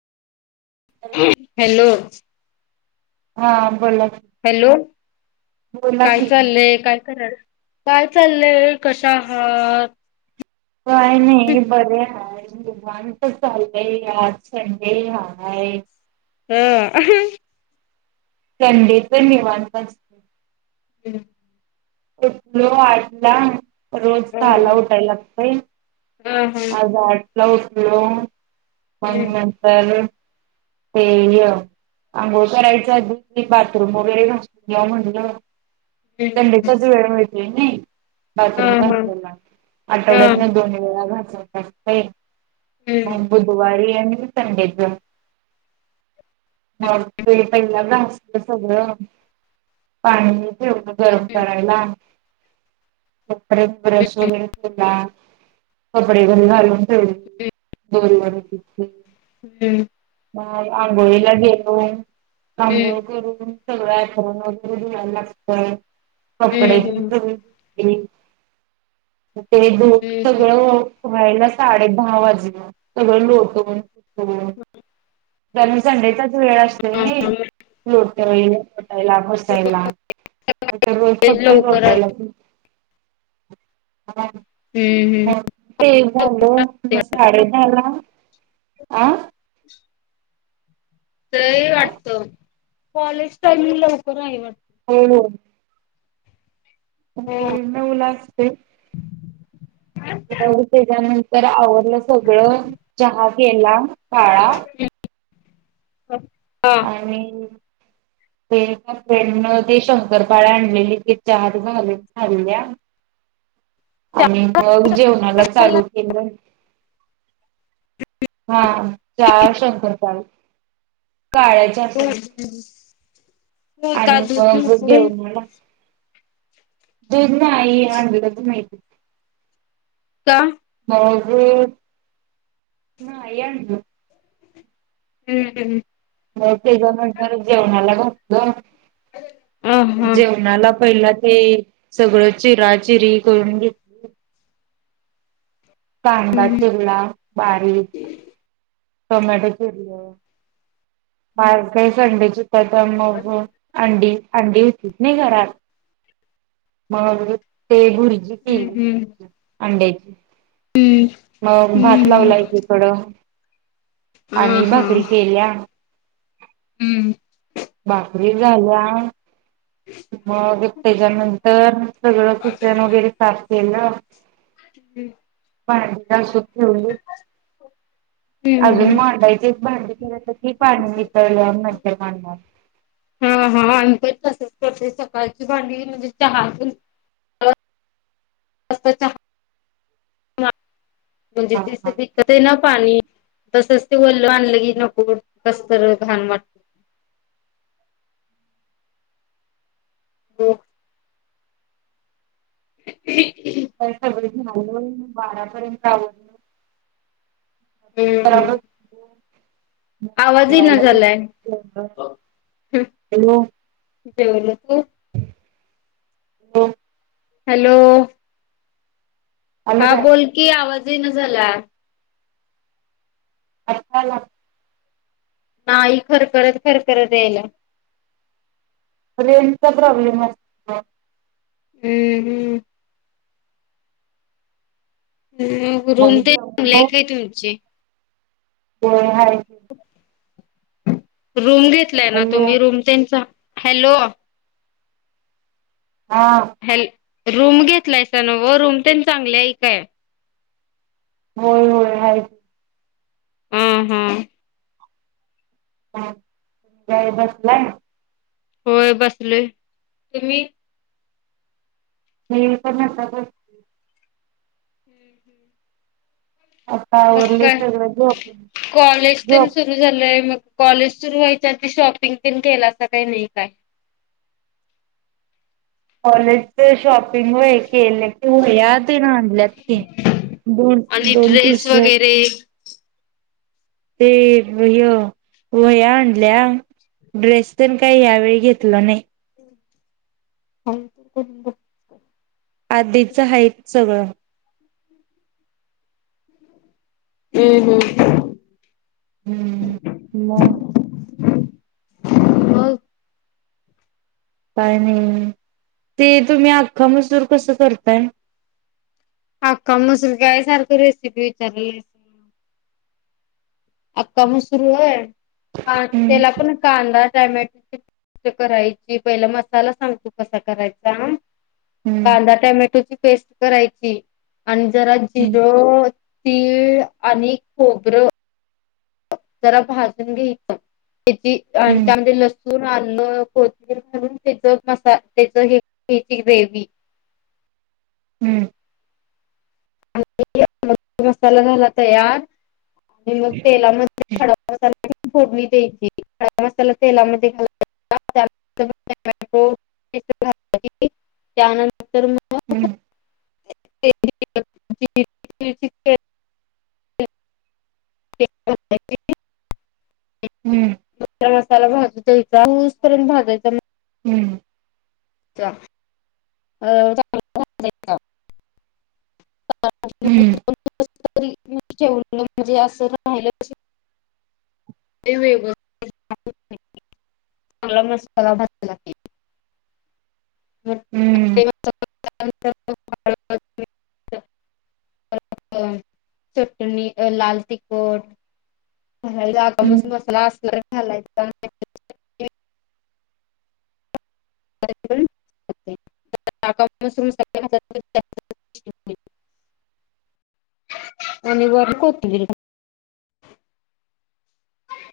Hello. Hello हा बोला. की, हॅलो बोला काय की. चाललंय काय कराल. काय चाललंय कशा हात काय नाही बरे आहे. दवांत चाललंय आज संडे हाय हा थंडे तर मेवानपच ह उठलो आठला रोज झाला उठायला लागतय हम हम् उचलो आणिग नंतर ते आंघोळ करायचा बाथरूम वगैरे घ म्हटलं ड ह तच वेळ माहितीय नाही बाथरूम ह घासलेला आठवड्यात हम्म हम्म नाही हम्म दोन वेळा घासय म बुधवारी आणि संडेच म ते पहिला भासलं सगळं पाणी वढ गरम करायला ब्रश वगैरे फुला कपडे घरी घालून ठेवले दोरी हम्म म आंघोळीला घेऊन आंघोळी करून सगळ आण वगैरे घयला लागत हम्म हम्म कपडे हम्म हम्म ते दोन हम्म सगळं यला साडे दहा वाजून सगळं लोटून फटून ज संडेचाच वेळ असतो ना लोट वेळी ला फसायला रोज फक्त लवकर लोटायला हम्म हम्म ते लवकर झालं असते साडे झाला अ ते वाटत कॉलेज टाईम लवकर आहे वाटत हो हो हो वाटत न उला असते त्याच्यानंतर आवडलं सगळं जहाज याला काळा अप आणि [inaudible] तेफ्रेंडन ते शंकरपाळ आणलेली कि चहाातले झााल्ल्या [inaudible] आणि मग जेवणाला चालू केलं हा चार शंक चाल काळायच असे हो का आणि दूध मग पितोय घेऊन मला दुनई आत म का होग ह ए हम्म हम् म त्याच्यानंतर जेवणाला बघत ह ह जेवणाला पहिला ते सगळ चिरा चिरी करून घेतली कांदा चिवला बारीक टोमाॅटो चरया बाार काही संडेचीतात मग अंडी अंडी होतीच नाही घरात मग ते गुरजी हा अंडेची म भात लावलाय क थोडं आणि भाकरी केल्या हम्म बाकरी झाल्या मग त्याच्यानंतर सगळं किचन वगैरे साफ केलं हम्म ज सुठी होय अजून मडायचेच बध के तर क पाणी विकळलं म्या पाना हा हा आणि पण तसच करते सकाळची भांडी म्हणजे चहा म्हणजे हा तिच हा विकत आहे ना पाणी तसच ते ोलल आणलं की नको कस तर घण वाटत हो ह का सगळ झालं म बारापर्यंत आवडल तरव आवाजही न झालाय घेतलं. ब हॅलो तू हो हॅलो आलं हा काय बोलकीी आवाजही न झाला अताला नाही खरखरत खरखत येल चा प्रॉब्लेम आहे हम्म हम्म मग रूम ते चांगले आहे काय तुमची हो हर हो रूम घेतलाय ना हॅलो तुम्ही रूम त्यांचा हॅलो हा हॅल रूम घेतलाय स न व रूम तर चांगले आहे काय होय होय ह हम हम् ह बसला ना होय बसलय त्ही म पण नता आता मग आवरलंय काय सगळं झोप कॉलेज पण झोप सुरू झालंय मग कॉलेज सुरू व्हायच्या ते शॉपिंग पिण केला अस काही नाही काय [unintelligible] कॉलेज शॉपिंग व एक के या दे ना आणल्यात दोन आणि दोन ड्रेस तीस वगैरे ते व वया्या आणल्या ड्रेस पण काही यावेळी घेतला नाही [unintelligible] आधीच हायत सगळं हम्म हम् हम्म मग हो काय नाही ते तुम्ही अख्खा मजूर कसं करताय अक्का मसलगय सारख रेसिपी विचारलेली असेल आक्का मण सुरू आहेां हम्म त्याला पण कांदा टमॅटोची पस् करायची पहिला मसाला सांगतो कसा करायचा हम्म कांदा टमॅटोची पेस्ट करायची आणि जरा हम्म जिरो तीळ आणि खोबरं जरा भाजून घ्यायच. त्याची हम्म त्यामध्ये लसूण, आलं, कोथबिर [unintelligible] शती देवी हम्म. मसाला झाला तयार आणि मग तेलामध्ये ह. फोडली द्यायची. सगळा मसाला तेलामध्ये घाल यचा त्यानंतर [unintelligible] हम्म. [unintelligible] [inaudible] [inaudible] हम्म. मसाला भाज द्यायचा [unintelligible] ऊस पर्यंत भाजायचा. हम्म. अ [inaudible] हम्म. त मी ठेवल म्हणजे असं राहिलं [inaudible] ते वेगळं [inaudible] सगळा मसाला भाजला कि हम्म. मसाला त्यानंतर [unintelligible] चटणी लाल तिकट - [unintelligible] हम्म. मसाला असला तर घालायचा. [inaudible] [unintelligible] [unintelligible] आणि वर कोतमिर घालायची.